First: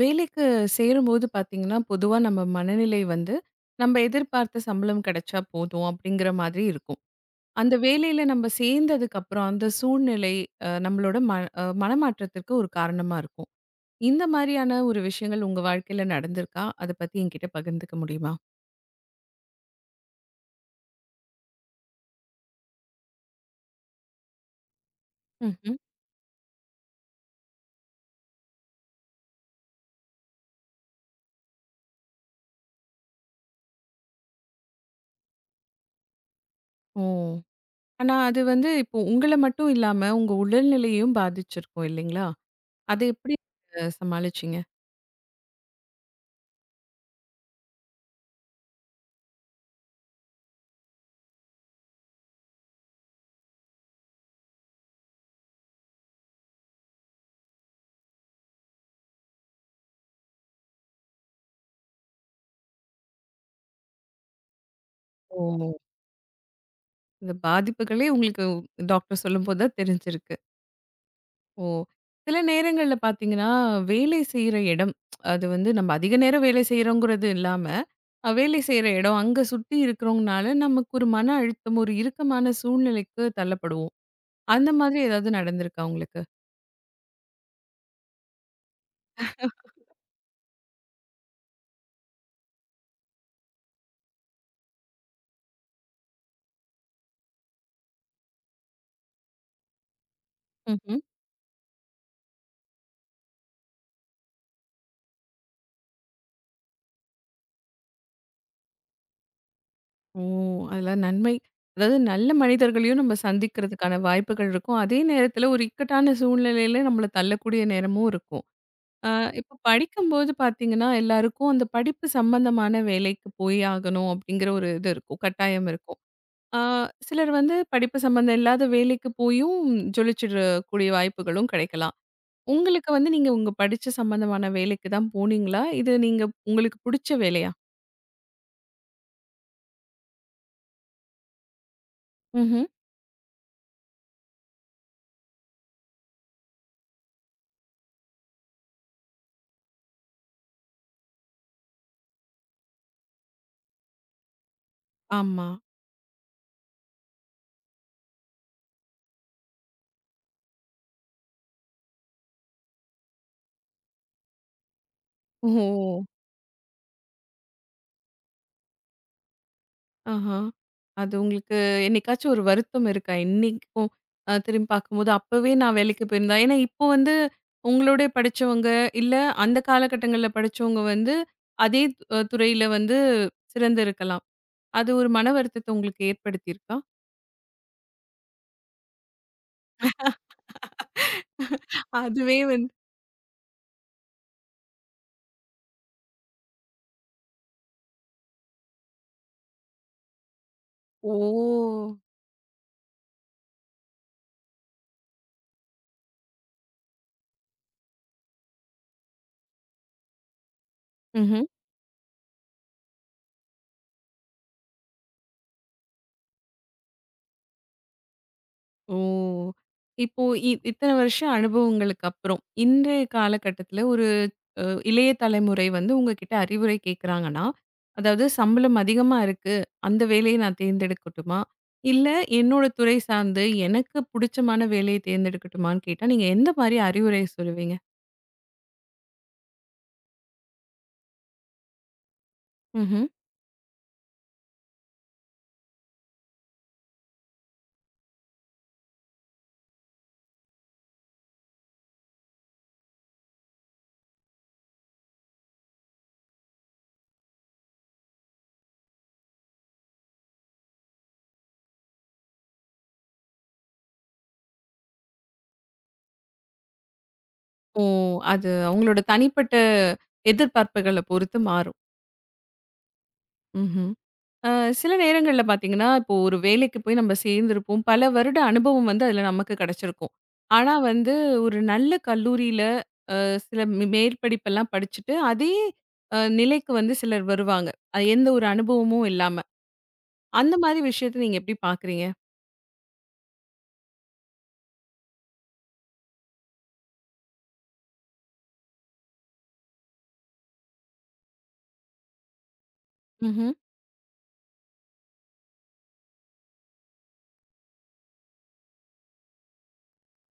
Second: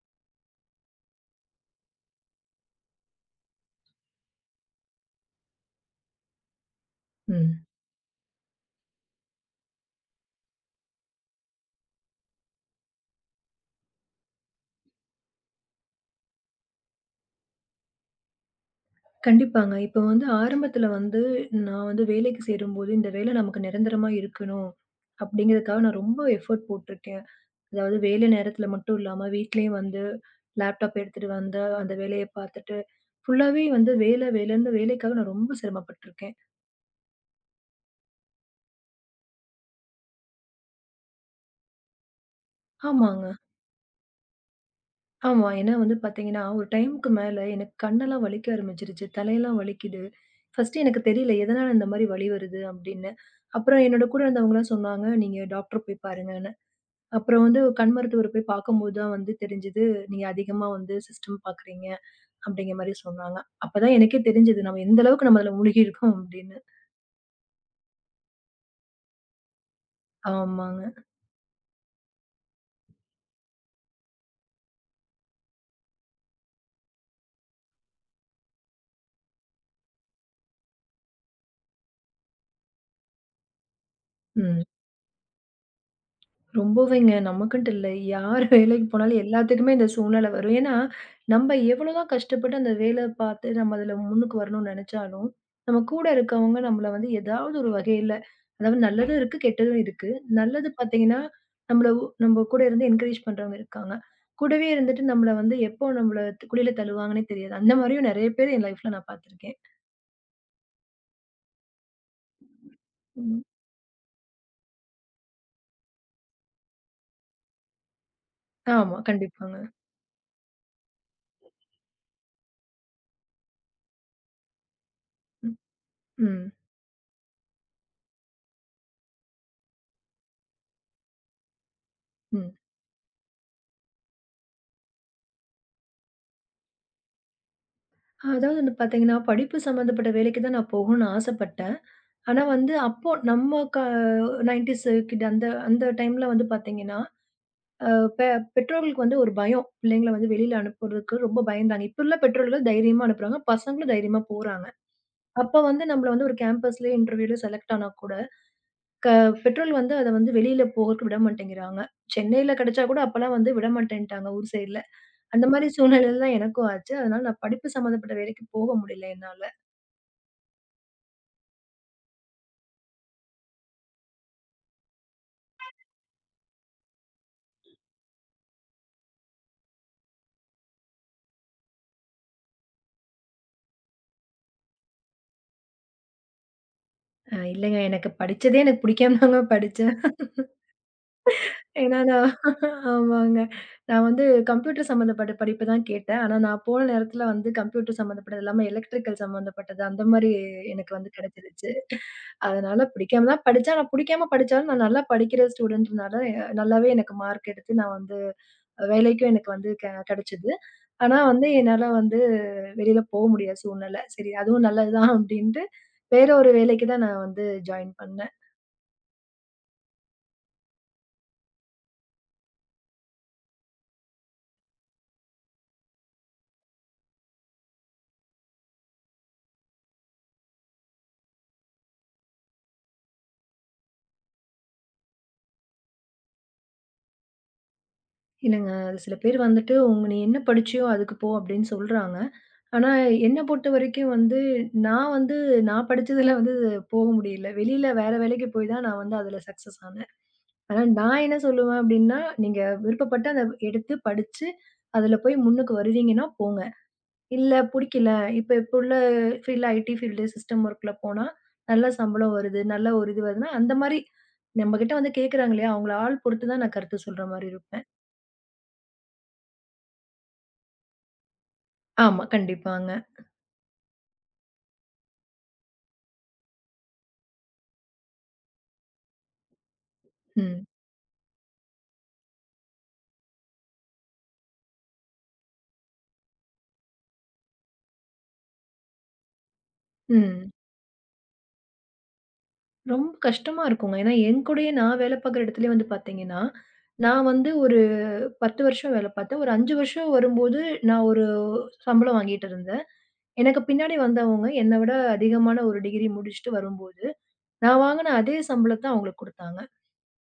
வேலைக்குச் சேரும்போது பார்த்தீங்கன்னா பொதுவா நம்ம மனநிலை வந்து நம்ம எதிர்பார்த்த சம்பளம் கிடைச்சா போதும் அப்படிங்கிற மாதிரி இருக்கும். ம். அந்த வேலைல நம்ம சேர்ந்ததுக்கு அப்புறம் அந்த சூழ்நிலை நம்மளோட மன மனமாற்றத்துக்கு ஒரு காரணமா இருக்கும். இந்த மாதிரியான ஒரு விஷயங்கள் உங்க வாழ்க்கையில நடந்திருக்கா? அத பத்தி என்கிட்ட பகிர்ந்துக்க முடியுமா? கண்டிப்பாங்க. இப்ப வந்து ஆரம்பத்துல வந்து நான் வந்து வேலைக்குச் சேரும்போது இந்த வேலை நமக்கு நிரந்தரமா இருக்கணும், ம்ஹ்ம். அப்படிங்கறதுக்காக நான் ரொம்ப எஃபர்ட் போட்டிருக்கேன். அதாவது வேலை நேரத்துல மட்டும் இல்லாம வீட்டிலயும் வந்து லேப்டாப் எடுத்துட்டு வந்து அந்த வேலைய பார்த்துட்டு ஃபுல்லாவே வந்து வேலை வேலைன்னு வேலைக்காக நான் ரொம்ப சிரமப்பட்டுருக்கேன். ஓ, ஆனா அது வந்து இப்போ உங்கள மட்டும் இல்லாம உங்க உடல்நிலையும் பாதிச்சிருக்கும் இல்லீங்களா? அதை ஆமாங்க. எப்படி நீங்க சமாளிச்சீங்க? ஆமா. ஏன்னா வந்து பார்த்தீங்கன்னா ஒரு டைம்க்கு மேல எனக்குக் கண்ணெல்லாம் வலிக்க ஆரம்பிச்சிருச்சு. தலையெல்லாம் வலிக்குது. ஃபர்ஸ்ட்டு எனக்குத் தெரியல எதனால இந்த மாரி வலி வருது அப்படின்னு. அப்புறம் என்னோட கூட இருந்தவங்க எல்லாம் சொன்னாங்க நீங்க டாக்டர் போய் பாருங்கன்னு. அப்புறம் வந்து ஒரு கண் மருத்துவர் போய் பார்க்கும்போது தான் வந்து தெரிஞ்சுது நீங்க அதிகமா வந்து சிஸ்டம் பார்க்குறீங்க அப்படிங்கற மாரி சொன்னாங்க. அப்பதான் எனக்கே தெரிஞ்சுது நாம எந்த அளவுக்கு நம்ம அதுல ஓ! மூழ்கி இருக்கோம் அப்படின்னு. இந்த பாதிப்புகளே உங்களுக்கு டாக்டர் சொல்லும்போது தான் தெரிஞ்சிருக்கு. ஆமாங்க. ஓ, சில நேரங்கள்ல பாத்தீங்கன்னா, வேலை செய்யுற இடம்! அது வந்து, நம்ம அதிக நேரம் வேலை செய்யுறோங்குறது இல்லாம, வேலை செய்யுற இடம் அங்க சுத்தி இருக்கறவங்குனால நமக்கு ஒரு மன அழுத்தம், ஒரு இறுக்கமான சூழ்நிலைக்குத் தள்ளப்படுவோம். ம். அந்த மாதிரி எதாவது நடந்திருக்கா உங்களுக்கு? ரொம்பவேங்க. நமக்குன்னுட்டு இல்ல. யார் வேலைக்கு போனாலும், எல்லாத்துக்குமே இந்த சூழ்நிலை வரும். என்னா நம்ம எவ்வளோ தான் கஷ்டப்பட்டு, அந்த வேலை பாத்து நம்ம அதுல முன்னுக்கு வரணும்னு நெனைச்சாலும், நம்ம கூட இருக்கவங்க நம்மள வந்து ஏதாவது ஒரு வகையில, அதாவது நல்லதும் இருக்கு, கெட்டதும் இருக்கு. நல்லது ம்ஹ்ம். பாத்தீங்கன்னா நம்மள நம்ம கூட இருந்து என்கரேஜ் பண்றவங்க இருக்காங்க. கூடவே இருந்துட்டு நம்மள வந்து எப்போ நம்மள குழில தழுவாங்கன்னே தெரியாது. அந்த மாரியும் நெறைய பேர் என் லைஃப்ல நான் பாத்திருக்கேன். ஓ, அதெல்லாம் நன்மை. அதாது நல்ல மனிதர்களையும் நம்ம ம். சந்திக்கறதுக்கான வாய்ப்புகள் இருக்கும். அதே நேரத்துல ஒரு இக்கட்டான சூழ்நிலையில நம்மள தள்ளக்கூடிய நேரமும் இருக்கும். ஆமா ஆ. கண்டிப்பாங்க. இப்ப படிக்கும்போது பாத்தீங்கன்னா, எல்லாருக்கும் அந்த படிப்பு சம்பந்தமான வேலைக்கு போய் ஆகணும் அப்படிங்கிற ஒரு இது இருக்கும், கட்டாயம் இருக்கும். ம். அ சிலரு வந்து படிப்பு சம்பந்த இல்லாத வேலைக்குப் போயும், ஜொலிச்சிறக்கூடிய வாய்ப்புகளும் கெடைக்கலாம். ம். உங்களுக்கு வந்து, நீங்க உங்க படிச்ச சம்பந்தமான வேலைக்குத் தான் போனீங்களா? இது, நீங்க உங்களுக்குப் புடிச்ச வேலையா? அதாவது வந்து பாத்தீங்கன்னா, படிப்பு சம்பந்தப்பட்ட வேலைக்குத்தான் நான் போகணும்னு ஆசைப்பட்டேன். ஆனா ம்ஹ்ம். வந்து அப்போ நம்ம க 90'ஸ் கிட்! அந்த அந்த டைம்ல வந்து பாத்தீங்கன்னா, அ பெ பெற்றோர்களுக்கு வந்து ஒரு பயம். பிள்ளைங்கள வந்து வெளியில அனுப்புறதுக்கு ரொம்ப பயந்தாங்க. இப்போ உள்ள பெற்றோர்கள் தைரியமா அனுப்புறாங்க. பசங்களும் தைரியமா போறாங்க. ஆமா. அப்ப வந்து, நம்மள வந்து ஒரு கேம்பஸ்லயே இன்டெர்வியூல செலெக்ட் ஆனாக்கூட பெற்றோர்கள் வந்து, அத வந்து வெளியில போகதுக்கு விட மாட்டேங்கிறாங்க. சென்னைல கெடைச்சாக்கூட அப்பல்லாம் வந்து விடமாட்டேன்டாங்க ஊர் சைடுல. அந்த மாதிரி ஹோ. சூழ்நிலைலதான் எனக்கும் ஆச்சு. அதுனால படிப்பு சம்பந்தப்பட்ட வேலைக்குப் போக முடியல என்னால. ஆஹா. அது, உங்களுக்கு என்னைக்காச்சு ஒரு வருத்தம் இருக்கா? இன்னிக்கும் அ திரும்பிப் பாக்கும்போது. அப்பவே நான் வேலைக்குப் போயிருந்தா ஏனா, இப்போ வந்து உங்களோடே படிச்சவங்க, இல்ல அந்த கால கட்டங்கள்ல படிச்சவங்க வந்து, அதே துறையில வந்து சிறந்து இருக்கலாம். அது ஒரு மனவருத்தத்த உங்களுக்கு ஏற்படுத்தியிருக்கா? அ இல்லைங்க. எனக்குப் படிச்சதே எனக்குப் புடிக்காமதாங்க படிச்சேன். ஏன்னா நான். அதுவே வந்து ஆமாங்க. நான் வந்து கம்ப்யூட்டர் சம்பந்தப்பட்ட படிப்பு தான் கேட்டேன். ஆனா, நான் போன நேரத்துல வந்து கம்ப்யூட்டர் சம்பந்தப்பட்டது இல்லாம எலெக்ட்ரிக்கள் சம்பந்தப்பட்ட அந்த மாரி எனக்கு வந்து ஓ. கெடைச்சிருச்சு. அதுனால பிடிக்காமதான் படிச்சேன். ஆனா பிடிக்காம படிச்சாலும் நான் நல்லா படிக்கிற ஸ்டூடண்ட்னால நல்லாவே எனக்கு மார்க் எடுத்து நான் வந்து வேலைக்கும் எனக்கு வந்து கெ கெடைச்சுது. ஆனா ம்ஹ்ம். வந்து, என்னால வந்து வெளியில போக முடியாத சூழ்நெலை. சரி அதுவும் நல்லது தான் அப்டின்னுட்டு வேற ஒரு வேலைக்குத் தான் நான் வந்து ஜாயின் பண்ண. ஓ. இப்போ இ இத்தன வருஷம் அனுபவங்களுக்கு அப்புறம், இன்றைய கால கட்டத்துல ஒரு அ இளைய தலைமுறை வந்து உங்ககிட்ட அறிவுரை கேக்குறாங்கன்னா, அதாவது சம்பளம் அதிகமா இருக்கு, அந்த வேலைய நான் தேர்ந்தெடுக்குட்டுமா? இல்ல என்னோட துறை சார்ந்து எனக்குப் புடிச்சமான வேலைய தேர்ந்தெடுக்குட்டுமான்னு கேட்டா, நீங்க எந்த மாரி அறிவுரை சொல்லுவீங்க? இல்லங்க. சில பேர் வந்துட்டு, உங்க நீ என்ன படிச்சியோ அதுக்கு போ அப்டின்னு சொல்றாங்க. ஆனா ம்ஹ்ம். என்ன பொறுத்தவரைக்கும் வந்து, நான் வந்து நான் படிச்சதில வந்து போக முடியல. வெளியில வேற வேலைக்குப் போய்தான் நான் வந்து அதுல சக்ஸஸ் ஆனேன். ஆனா, நான் என்ன சொல்லுவன் அப்படின்னா, நீங்க விருப்பப்பட்ட எடுத்துப் படிச்சு, அதுல போய் முன்னுக்கு வருவீங்கன்னா, போங்க! இல்ல புடிக்கல. இப்ப எப்போ உள்ள ஃபீல்ட் ஐடி ஃபீல்ட் சிஸ்டம் ஒர்க்ல போனா நல்ல சம்பளம் வருது. நல்ல ஒரு இது வருதுனா, அந்த மாரி நம்மகிட்ட வந்து கேக்குறாங்களே, அவங்கள ஆள் பொறுத்துதான் நான் கருத்து சொல்ற மாரி ஓ, இருப்பேன். அது அவங்களோட தனிப்பட்ட எதிர்பார்ப்புகள பொறுத்து மாறும். ஆமா கண்டிப்பாங்க. ம்ஹ்ம். அ சில நேரங்கள்ல பாத்தீங்கன்னா, இப்போ ஒரு வேலைக்கு போய், நம்ம சேர்ந்துருப்போம். பல வருட அனுபவம் வந்து, அதுல நமக்குக் கெடைச்சிருக்கும். ம். ஆனா வந்து, ஒரு நல்ல கல்லூரியில அ சில மே மேற்படிப்புலாம் படிச்சிட்டு, அதே நிலைக்கு வந்து சிலர் வருவாங்க. அது எந்த ஒரு அனுபவமும் இல்லாம, ம். அந்த மாரி விஷயத்தை நீங்க எப்படி பாக்குறீங்க? ரொம்ப கஷ்டமா இருக்கும்ங்க. ஏன்னா என் கூடயே நான் வேல பார்க்கற இடத்திலேயே வந்து பார்த்தீங்கன்னா, நான் வந்து ஒரு 10 வருஷம் வேல பார்த்தேன். ஒரு 5 வருஷம் வரும்போது நான் ஒரு சம்பளம் வாங்கிட்டு இருந்தேன். ம்ஹ்ம். எனக்குப் பின்னாடி வந்தவங்க என்னைவிட அதிகமான ஒரு டிகிரி முடிச்சிட்டு வரும்போது நான் வாங்குன அதே சம்பளத்த அவங்களுக்கு குடுத்தாங்க.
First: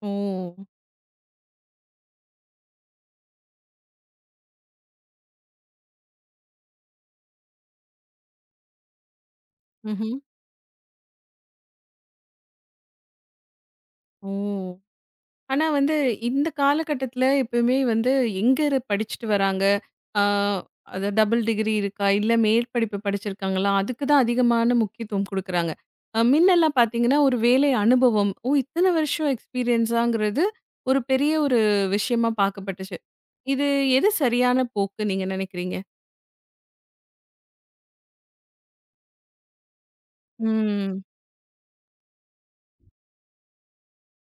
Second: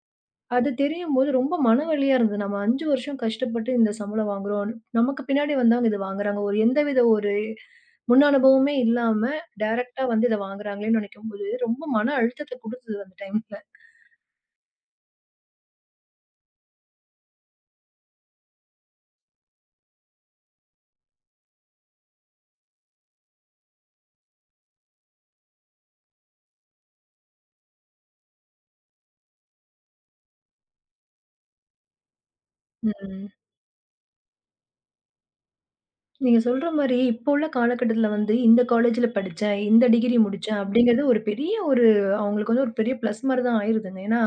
ஓ. அது தெரியும்போது ரொம்ப மனவலியா இருந்தது. நம்ம 5 வருஷம் கஷ்டப்பட்டு இந்தச் சம்பளம் வாங்குறோம்னு நமக்குப் பின்னாடி வந்தவங்க இது வாங்குறாங்க. ஒரு எந்த வித ஒரு முன்னனுபவமே இல்லாம டைரக்ட்டா ம்ஹ்ம். வந்து இத வாங்குறாங்களேன்னு நெனைக்கும்போது ரொம்ப மன அழுத்தத்த குடுத்தது அந்த டைம்ல. ஓ. ஆனா வந்து இந்தக் கால கட்டத்துல எப்பவுமே வந்து எங்க ரு படிச்சிட்டு வராங்க? ஆ அது டபுள் டிகிரி இருக்கா இல்ல மேற்படிப்பு படிச்சிருக்காங்களா? அதுக்கு தான் அதிகமான முக்கியத்துவம் குடுக்குறாங்க. அ முன்ன எல்லாம் பார்த்தீங்கன்னா ஒரு வேலை அனுபவம், ஓ இத்தன வருஷம் எக்ஸ்பீரியன்ஸாங்கறது ஒரு பெரிய ஒரு விஷயமா பார்க்கப்பட்டுச்சு. ம். இது எது சரியான போக்கு நீங்க நெனைக்கிறீங்க? நீங்கச் சொல்ற மாரி இப்போ உள்ள காலகட்டத்துல வந்து இந்த காலேஜ்ல படிச்சேன், இந்த டிகிரி முடிச்சேன் ம். அப்டிங்கிறது ஒரு பெரிய ஒரு அவங்களுக்கு ஒரு பெரிய பிளஸ் மாரிதான் ஆயிருதுங்க. ஏன்னா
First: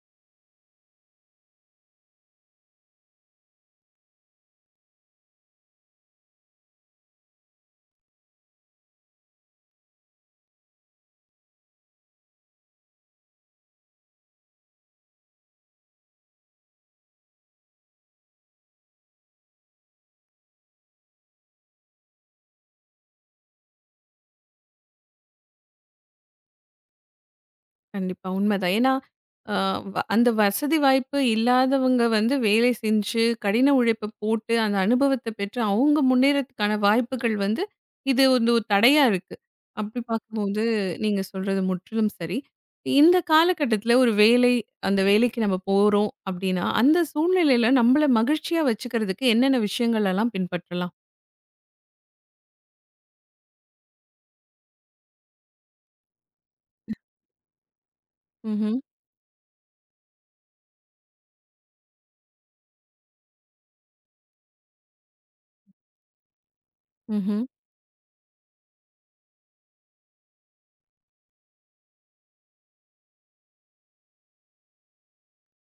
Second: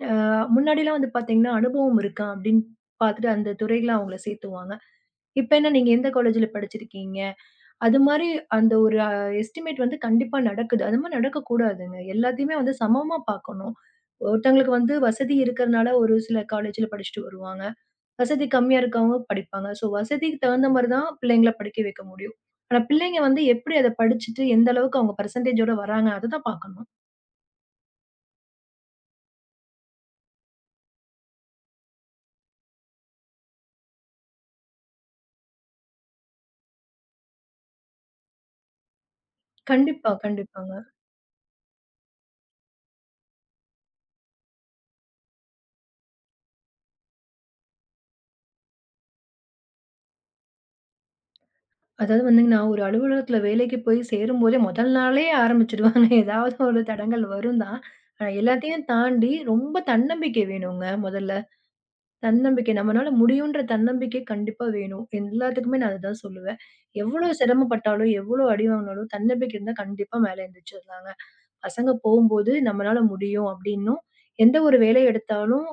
ஆ முன்னாடிலாம் வந்து பார்த்தீங்கன்னா, அனுபவம் இருக்கா அப்டின்னு பாத்துட்டு அந்தத் துறையில அவங்கள சேர்த்துவாங்க. இப்ப என்ன நீங்க எந்த காலேஜ்ல படிச்சிருக்கீங்க? அது மாரி அந்த ஒரு எஸ்ட்டிமேட் வந்து கண்டிப்பா நடக்குது. அது மாரி நடக்கக் கூடாதுங்க. எல்லாத்தையுமே வந்து சமமா பார்க்கணும். ஒருத்தங்களுக்கு வந்து வசதி இருக்கிறதுனால ஒரு சில காலேஜ்ல படிச்சுட்டு வருவாங்க. வசதி கம்மியா இருக்கவங்க படிப்பாங்க. சோ வசதிக்கு தகுந்த மாரிதான் பிள்ளைங்கள படிக்க வைக்க முடியும். ஆனா பிள்ளைங்க வந்து எப்டி அத படிச்சுட்டு எந்த அளவுக்கு அவங்க பர்சென்டேஜ் ஓட வர்றாங்க அதத்தான் பார்க்கணும். கண்டிப்பா உண்மைதான். ஏன்னா அ அந்த வசதி வாய்ப்பு இல்லாதவங்க வந்து வேலை செஞ்சு கடின உழைப்பு போட்டு அந்த அனுபவத்தைப் பெற்று அவங்க முன்னேறுதற்கான வாய்ப்புகள் வந்து இது, உ ஒரு தடையாக இருக்கு. அப்படி கண்டிப்பா, பார்க்கும்போது கண்டிப்பாங்க. நீங்கச் சொல்றது முற்றிலும் சரி. இந்தக் காலகட்டத்துல ஒரு வேலை அந்த வேலைக்கு நாம போறோம் அப்படின்னா அந்தச் சூழ்நிலையில நம்மள மகிழ்ச்சியா வச்சுக்கிறதுக்கு என்னென்ன விஷயங்களை எல்லாம் பின்பற்றலாம்? அதாவது வந்து நான் ஒரு அலுவலகத்தில வேலைக்குச் போய் சேரும்போதே முதல் நாளே ஆரம்பிச்சுடுவாங்க. ஏதாவது ஒரு தடங்கல் வரும் தான். ஆனா ம்ஹ்ம். எல்லாத்தையும் தாண்டி ரொம்ப தன்னம்பிக்கை வேணுங்க முதல்ல. தன்னம்பிக்கை. நம்மளால முடியும்ன்ற தன்னம்பிக்கை கண்டிப்பா வேணும். எல்லாத்துக்குமே நான் அதைத்தான் சொல்லுவேன். எவ்ளோ ம்ஹ்ம். சிரமம் பட்டாலும், எவ்ளோ அடி வாங்குனாலும் தன்னம்பிக்கை இருந்தா கண்டிப்பா மேல எழுந்திருச்சுடலாங்க. பசங்க போம்போது நம்மளால முடியும் அப்படின்னும் எந்த ஒரு வேலை எடுத்தாலும்,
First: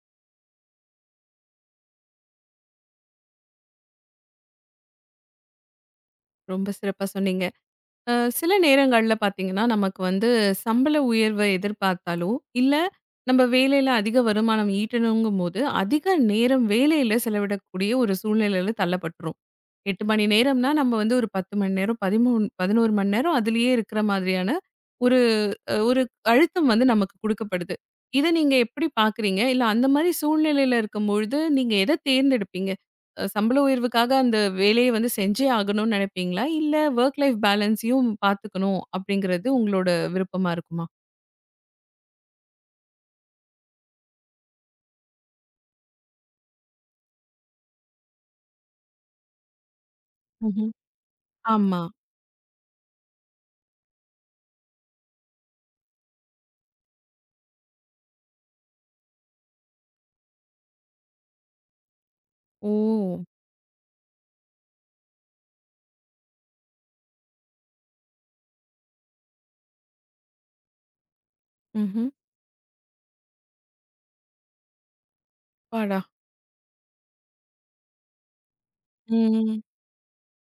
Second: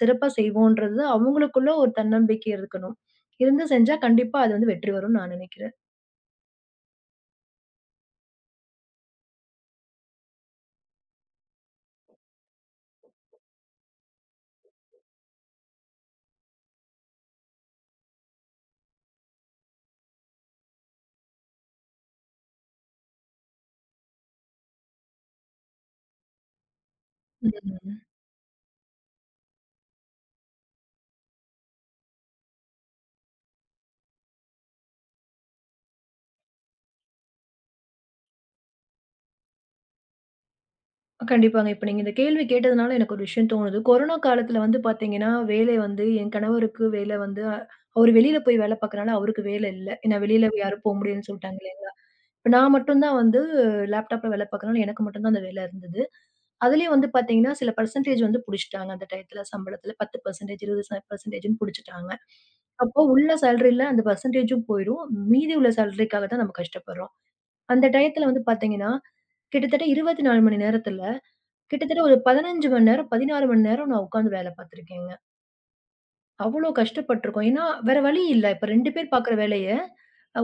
சிறப்பாகச் செய்வோம்ன்றது அவங்களுக்குள்ள ஒரு தன்னம்பிக்கை இருக்கணும். இருந்து செஞ்சா கண்டிப்பா அதுல வந்து வெற்றி வரும்னு நான் நினைக்கிறேன். ரொம்ப சிறப்பா சொன்னீங்க. அ சில நேரங்கள்ல பாத்தீங்கன்னா நமக்கு வந்து சம்பள உயர்வை எதிர்பார்த்தாலும் இல்ல நம்ம வேலையில அதிக வருமானம் ஈட்டணும்ங்கும்போது அதிக நேரம் வேலையில செலவிடக்கூடிய ஒரு சூழ்நிலையில தள்ளப்பட்டுரும். 8 மணி நேரம்னா நம்ம வந்து ஒரு 10 மணி நேரம் 13 11 மணி நேரம் அதுலயே இருக்கிற மாதிரியான ஒரு ஒரு அழுத்தம் வந்து நமக்குக் கொடுக்கப்படுது. [unintelligible] இதை நீங்க எப்படி பார்க்குறீங்க? இல்ல அந்த மாதிரிச் சூழ்நிலையில இருக்கும்போது நீங்க எத தேர்ந்தெடுப்பீங்க? அ, சம்பள உயர்வுக்காக அந்த வேலைய வந்து செஞ்சு ஆகணும்னு நினைப்பீங்களா? இல்ல வொர்க் லைஃப் பேலன்ஸ்யும் பாத்துக்கணும் அப்படிங்கறது உங்களோட விருப்பமா இருக்குமா? கண்டிப்பாங்க. இப்ப நீங்க இந்த கேள்வி கேட்டதுனால, எனக்கு ஒரு விஷயம் தோணுது. கொரோனா காலத்துல வந்து பாத்தீங்கன்னா, வேலை வந்து என் கணவருக்கு வேல வந்து அ அவரு வெளியில போய் வேல பாக்கிறனால, அவருக்கு வேல இல்ல. ஏன்னா வெளியில ம்ஹ்ம். யாரும் போ முடியாதுன்னு சொல்லிட்டாங்க ஆமா. இல்லைங்களா? நான் மட்டும்தான் வந்து லேப்டாப்ல வேல பாக்கிறனால, எனக்கு மட்டும்தான் அந்த வேல இருந்தது. அதுலயும் வந்து பாத்தீங்கன்னா சில பெர்ஸண்டேஜ் வந்து புடிச்சிட்டாங்க, அந்த டைம்ல சம்பளத்துல 10% 20% புடிச்சிட்டாங்க. அப்போ ஓ. உள்ள சாலரி அந்த பெர்ஸன்டேஜும் போயிரும். மீதி உள்ள சாலரிக்காக தான் நாம கஷ்டப்படுறோம். அந்த டையத்துல வந்து பாத்தீங்கன்னா, கிட்டத்தட்ட 24 மணி நேரத்துல, கிட்டத்தட்ட ம்ஹ்ம். ஒரு 15 மணி நேரம், 16 மணி நேரம் நான் உட்கார்ந்து வேல பார்த்திருக்கேங்க. அப்பாடா! அவ்ளோ கஷ்டப்பட்டிருக்கோம். ஏன்னா வேற வழி இல்ல. இப்ப 2 பேர் பார்க்கிற ம். வேலைய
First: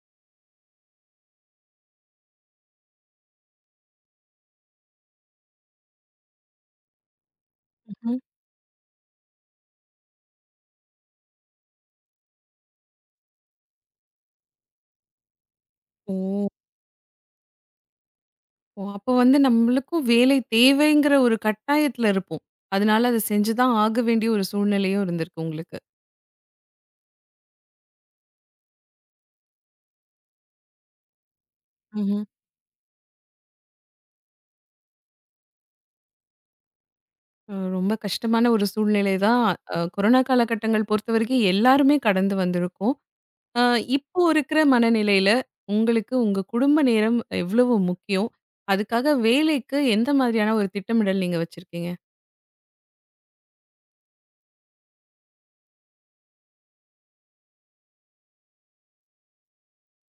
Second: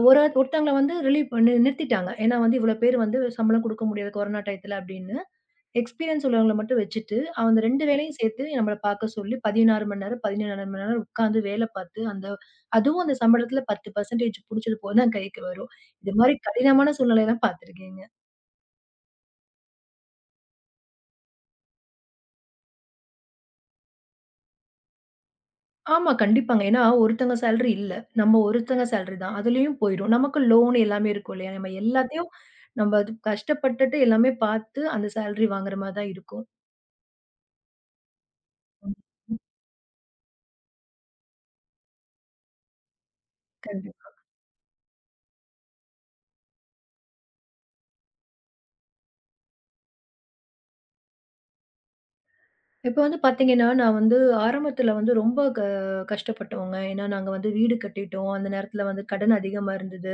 ஒரு ஒருத்தங்கள வந்து ரிலீவ் பண்ணி நிறுத்திட்டாங்க. ஏன்னா வந்து இவ்ளோ பேர் வந்து சம்பளம் குடுக்க முடியாது கொரோனா டைத்தில அப்படின்னு. எஸ்பிரியன்ஸ் உள்ளவங்கள மட்டும் வச்சிட்டு அந்த 2 வேலையும் ம்ஹ்ம். சேர்த்து நம்மள பாக்கச்சொல்லி 16 மணி நேரம், 17 மணி நேரம் உட்கார்ந்து வேலை பாத்து அந்த அதுவும் அந்த சம்பளத்துல 10% புடிச்சது போகத்தான் கைக்கு வரும். இது மாரி ஓ. கடினமான சூழ்நிலை எல்லாம் பாத்திருக்கேங்க. ஓ, அப்போ வந்து, நம்மளுக்கும் வேலை தேவைங்கிற ஒரு கட்டாயத்துல இருப்போம். அதுனால அதை செஞ்சுதான் ஆகவேண்டிய, ஒரு சூழ்நிலையும் இருந்திருக்கு உங்களுக்கு. ஆமா, கண்டிப்பாங்க. ஏன்னா ஒருத்தங்க சாலரி இல்ல. நம்ம ஒருத்தங்க சாலரி தான். அதுலயும் போயிடும். நமக்கு லோன் எல்லாமே இருக்கும் இல்லையா? நம்ம ம்ஹ்ம். எல்லாத்தையும் நம்ம கஷ்டப்பட்டுட்டு எல்லாமே பார்த்து அந்த சாலரி வாங்குற மாரிதான் இருக்கும். அ ரொம்ப கஷ்டமான ஒரு சூழ்நெலைதான். அ கொரோனா காலகட்டங்கள் பொறுத்தவரைக்கும் எல்லாருமே கடந்து வந்துருக்கோம். அ கண்டிப்பா. இப்போ இருக்குற மனநிலையில உங்களுக்கு உங்க குடும்ப நேரம் எவ்வளவு முக்கியம்? அதுக்காக வேலைக்கு எந்த மாரியான ஒரு திட்டமிடல் நீங்க வச்சிருக்கீங்க? இப்ப வந்து பாத்தீங்கன்னா, நான் வந்து ஆரம்பத்துல வந்து ரொம்ப க கஷ்டப்பட்டோங்க. ஏன்னா நாங்க வந்து வீடு கட்டிட்டோம். அந்த நேரத்துல வந்து கடன் அதிகமா இருந்தது.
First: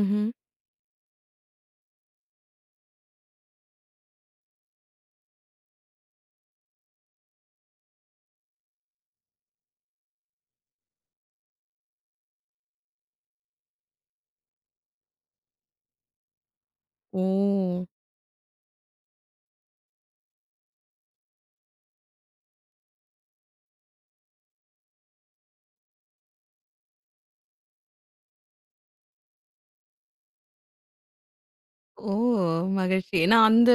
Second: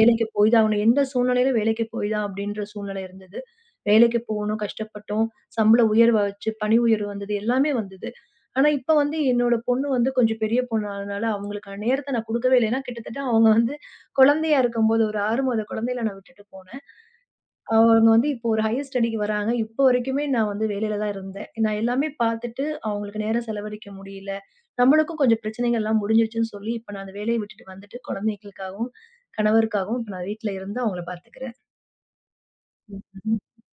ம்ஹ்ம். போய்தான் ஆகணும். எந்தச் சூழ்நிலையிலும் வேலைக்குப் போய்தான் அப்டின்ற சூழ்நிலை இருந்தது. வேலைக்குப் போனோம், கஷ்டப்பட்டோம். சம்பள உயர்வு வச்சு பணி உயர்வு வந்தது, எல்லாமே வந்தது. ஆனா, இப்ப வந்து என்னோட பொண்ணு வந்து கொஞ்சம் பெரிய பொண்ணு ஆனனால அவங்களுக்கான நேரத்த நான் கோடுக்கவேல்ல ஏன்னா கிட்டத்தட்ட அவங்க வந்து குழந்தையா இருக்கும்போது ஒரு 6 மாதம் குழந்தையில நான் விட்டுட்டு போனேன். அ ஓ! அவங்க வந்து இப்ப ஒரு ஹையர் ஸ்டடிக்கு வராங்க. இப்ப வரைக்குமே நான் வந்து வேலையிலதான் இருந்தேன். நான் எல்லாமே பாத்துட்டு அவங்களுக்கு நேரம் செலவழிக்க முடியல. நம்மளுக்கும் கொஞ்சம் பிரச்சனைகள்லாம் முடிஞ்சுச்சுன்னு சொல்லி இப்ப நான் அந்த வேலைய விட்டுட்டு வந்துட்டு குழந்தைக்குக்காகவும், கணவருக்காகவும் நான் வீட்ல இருந்து அவங்கள பாத்துக்குறேன். ஓ! மகிழ்ச்சி. ஏன்னா அந்த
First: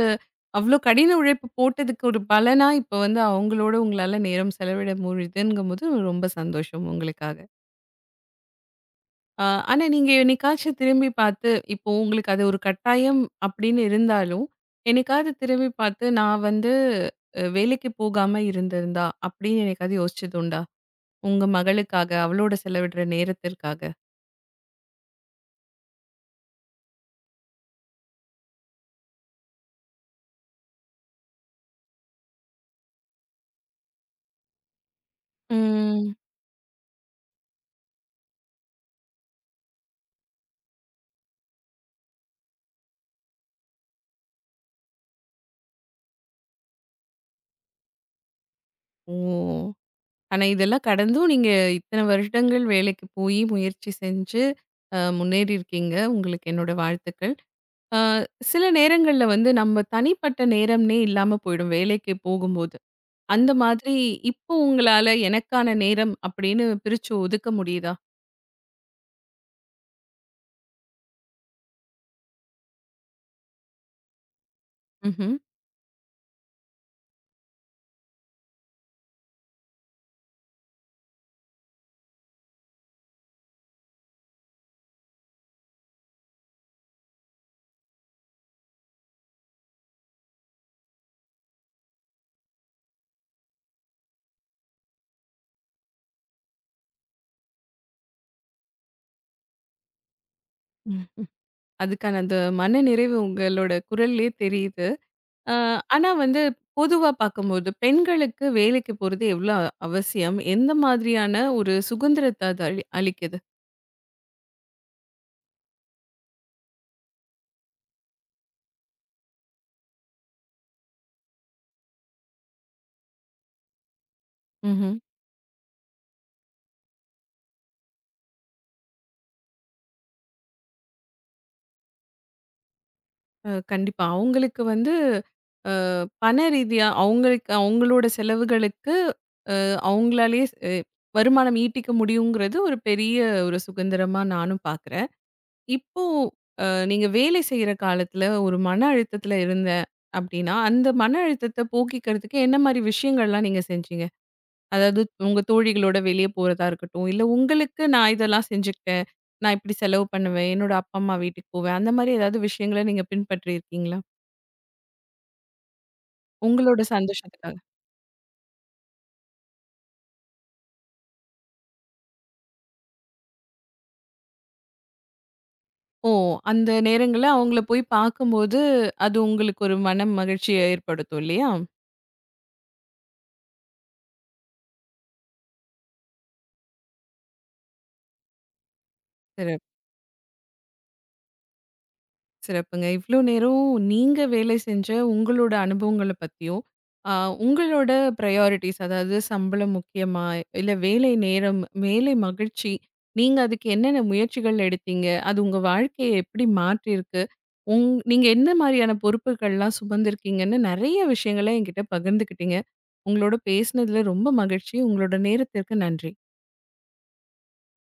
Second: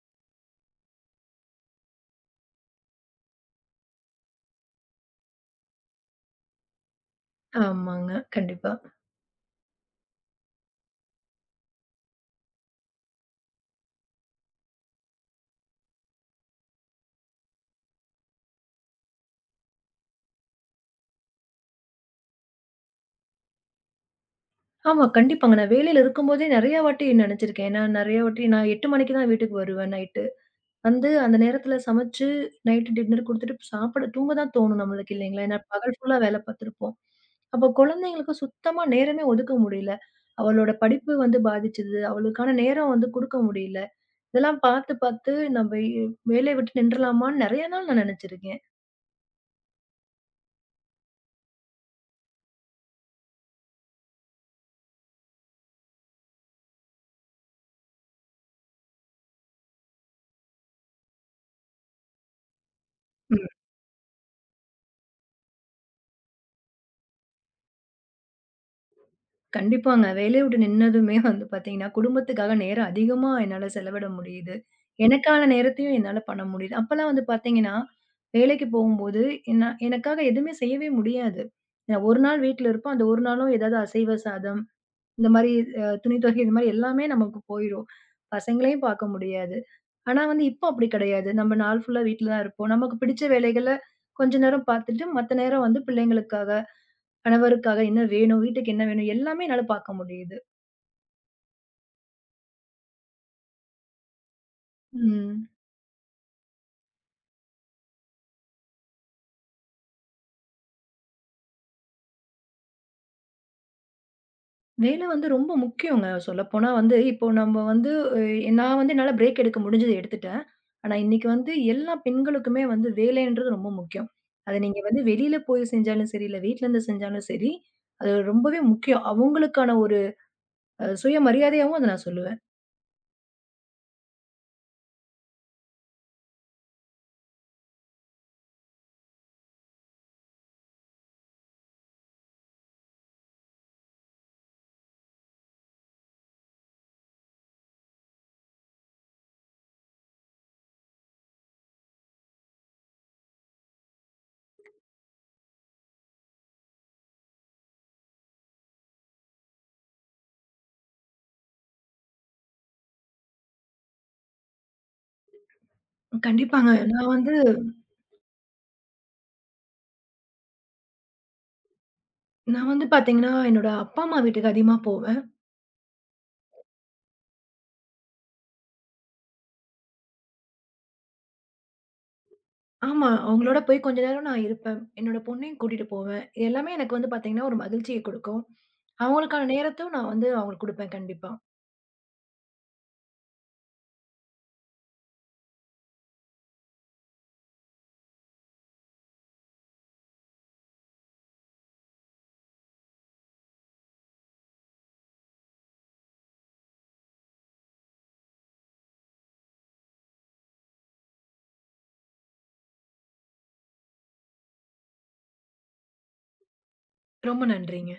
அவ்ளோ கடின உழைப்பு போட்டதுக்கு ஒரு பலனா இப்ப வந்து அவங்களோட உங்களால நேரம் செலவிட முடியுதுங்கும்போது ரொம்ப சந்தோஷம் உங்களுக்காக. ஆமாங்க, கண்டிப்பா. அ ஆனா நீங்க என்னைக்காச்சு திரும்பிப் பார்த்து இப்போ உங்களுக்கு அது ஒரு கட்டாயம் அப்படின்னு இருந்தாலும் என்னைக்காவது திரும்பிப் பார்த்து நான் வந்து அ வேலைக்கு போகாம இருந்திருந்தா? அப்படின்னு என்னைக்காவது யோசிச்சது உண்டா? உங்க மகளுக்காக அவளோட செலவிடுற நேரத்திற்காக. ஆமா, கண்டிப்பாங்க. நான் வேலையில இருக்கும்போதே நெறைய வாட்டி நினைச்சிருக்கேன். ஏன்னா நிறைய வாட்டி நான் 8:00 மணிக்குத்தான் வீட்டுக்கு வருவேன் நைட். வந்து அந்த நேரத்துல சமைச்சு நைட் டின்னர் குடுத்திட்டு சாப்பிட தூங்க தான் தோணும் நம்மளுக்கு இல்லைங்களா? ஏன்னா பகல் ஃபுல்லா ம். வேலை பார்த்திருப்போம். அப்போ குழந்தைகளுக்குச் சுத்தமா நேரமே ஒதுக்க முடியல. அவளோட படிப்பு வந்து பாதிச்சது. அவளுக்கான நேரம் வந்து கொடுக்க முடியல. இதெல்லாம் பாத்து பாத்து நம்ப வேலைய விட்டு நின்றலாமான்னு நெறைய நாள் நான் நினைச்சிருக்கேன். ஓ! ஆனா இதெல்லாம் கடந்தும் நீங்க இத்தனை வருடங்கள் வேலைக்கு போயி முயற்சி செஞ்சு அ முன்னேறி இருக்கீங்க. உங்களுக்கு என்னோட வாழ்த்துக்கள். அ சில நேரங்கள்ல வந்து நம்ம தனிப்பட்ட நேரம்னே இல்லாம போயிடும் வேலைக்கு போகும்போது. ம். அந்த மாதிரி இப்போ உங்களால எனக்கான நேரம் அப்படின்னு பிரிச்சு ஒதுக்க முடியுதா? கண்டிப்பாங்க. வேலையை விட்டு நின்னதுமே வந்து பார்த்தீங்கன்னா குடும்பத்துக்காக நேரம் அதிகமா என்னால செலவிட முடியுது. ம்ஹ்ம். எனக்கான நேரத்தையும் என்னால பண்ண முடியுது. அப்பெல்லாம் வந்து பார்த்தீங்கன்னா வேலைக்குப் போகும்போது நான் எனக்காக எதுவுமே செய்யவே முடியாது. நான் ஒரு நாள் வீட்ல இருப்போம். அந்த ஒரு நாளும் ஏதாவது அசைவ சாதம் இந்த மாரி துணி துவைக்க இந்த மாதிரி எல்லாமே நமக்குப் போயிடும். பசங்களையும் பார்க்க முடியாது. ஆனா வந்து இப்ப அப்படி கிடையாது. நம்ம நாள் ஃபுல்லா வீட்ல தான் இருப்போம். நமக்குப் பிடிச்ச வேலைகள்ல கொஞ்ச நேரம் பார்த்துட்டு மத்த நேரம் வந்து பிள்ளைங்களுக்காக, கணவருக்காக என்ன வேணும், வீட்டுக்கு என்ன வேணும் எல்லாமே என்னால பார்க்க முடியுது. அதுக்கான அந்த மனநிறைவு உங்களோட குரல்லே தெரியுது. ம். அ ஆனா வந்து பொதுவா பார்க்கும்போது பெண்களுக்கு வேலைக்கு போறது எவ்வளவு அவசியம்? எந்த மாதிரியான ஒரு சுகந்திரத்த அது அ அளிக்குது? வேல வந்து ரொம்ப முக்கியோங்க சொல்லப்போனா வந்து இப்போ நம்ம வந்து நான் வந்து என்னால பிரேக் எடுக்க முடிஞ்சது எடுத்துட்டேன். ஆனா இன்னைக்கு வந்து எல்லா பெண்களுக்கும் வந்து வேலைன்றது ரொம்ப முக்கியம். அத நீங்க ம்ஹ்ம். வந்து வெளியில போய் செஞ்சாலும் சரி இல்ல வீட்டிலருந்து செஞ்சாலும் சரி அது ரொம்பவே முக்கியம். அவங்களுக்கான ஒரு அ சுயமரியாதையாவும் அத நான் சொல்லுவேன். அ கண்டிப்பா அவங்களுக்கு வந்து ஆ பணரீதியா அவங்களுக்கு அவங்களோட செலவுகளுக்கு அ அவங்களாலயே அ வருமானம் ஈட்டிக்க முடியும்ங்கறது ஒரு பெரிய ஒரு சுகந்திரமா நானும் பார்க்குறேன். இப்போ அ நீங்க வேலை செய்ற காலத்துல ஒரு மன அழுத்தத்துல இருந்தேன் அப்டின்னா அந்த மன அழுத்தத்த போக்கிக்கறதுக்கு என்ன மாரி விஷயங்கள்லாம் நீங்கச் செஞ்சீங்க? அதாவது உங்க தோழிகளோட வெளிய போறதா இருக்கட்டும், இல்ல உங்களுக்கு நான் இதெல்லாம் செஞ்சிக்குட்டேன், நான் இப்டி செலவு பண்ணுவேன், என்னோட அப்பா அம்மா வீட்டுக்குப் போவேன் அந்த மாரி ஏதாவது விஷயங்கள நீங்கப் பின்பற்றி இருக்கீங்களா? கண்டிப்பாங்க. உங்களோட நான் வந்து சந்தோஷத்துக்காக? நான் வந்து பார்த்தீங்கன்னா என்னோட அப்பா அம்மா வீட்டுக்கு அதிகமா போவேன். ஓ! அந்த நேரங்கள்ல அவங்களை போய்ப் பார்க்கும்போது அது உங்களுக்கு ஒரு மன மகிழ்ச்சியை ஏற்படுத்தும் இல்லையா? ஆமா. அவங்களோட போய் கொஞ்ச நேரம் நான் இருப்பேன். என்னோட பொண்ணையும் கூட்டிட்டு போவேன். எல்லாமே எனக்கு வந்து பார்த்தீங்கன்னா ஒரு மகிழ்ச்சியை குடுக்கும். அவங்களுக்கான [unintelligible] நேரத்தையும் நான் வந்து அவங்களுக்கு குடுப்பேன் கண்டிப்பா. சிறப்புங்க. இவ்ளோ நேரமும் நீங்க வேலை செஞ்ச உங்களோட அனுபவங்களப் பத்தியும், அ உங்களோட ப்ரியாரிட்டீஸ் அதாவது சம்பளம் முக்கியமா இல்ல வேலை நேரம், வேலை மகிழ்ச்சி, நீங்க அதுக்கு என்னென்ன முயற்சிகள் எடுத்தீங்க, அது உங்க வாழ்க்கையை எப்டி மாற்றியிருக்கு, உங் நீங்க எந்த மாரியான பொறுப்புகள்லாம் சுமந்திருக்கீங்கன்னு நெறைய விஷயங்கள என்கிட்ட பகிர்ந்துக்கிட்டீங்க. உங்களோட பேசனதுல ரொம்ப மகிழ்ச்சி. உங்களோட நேரத்திற்கு நன்றி. ரொம்ப நன்றிங்க.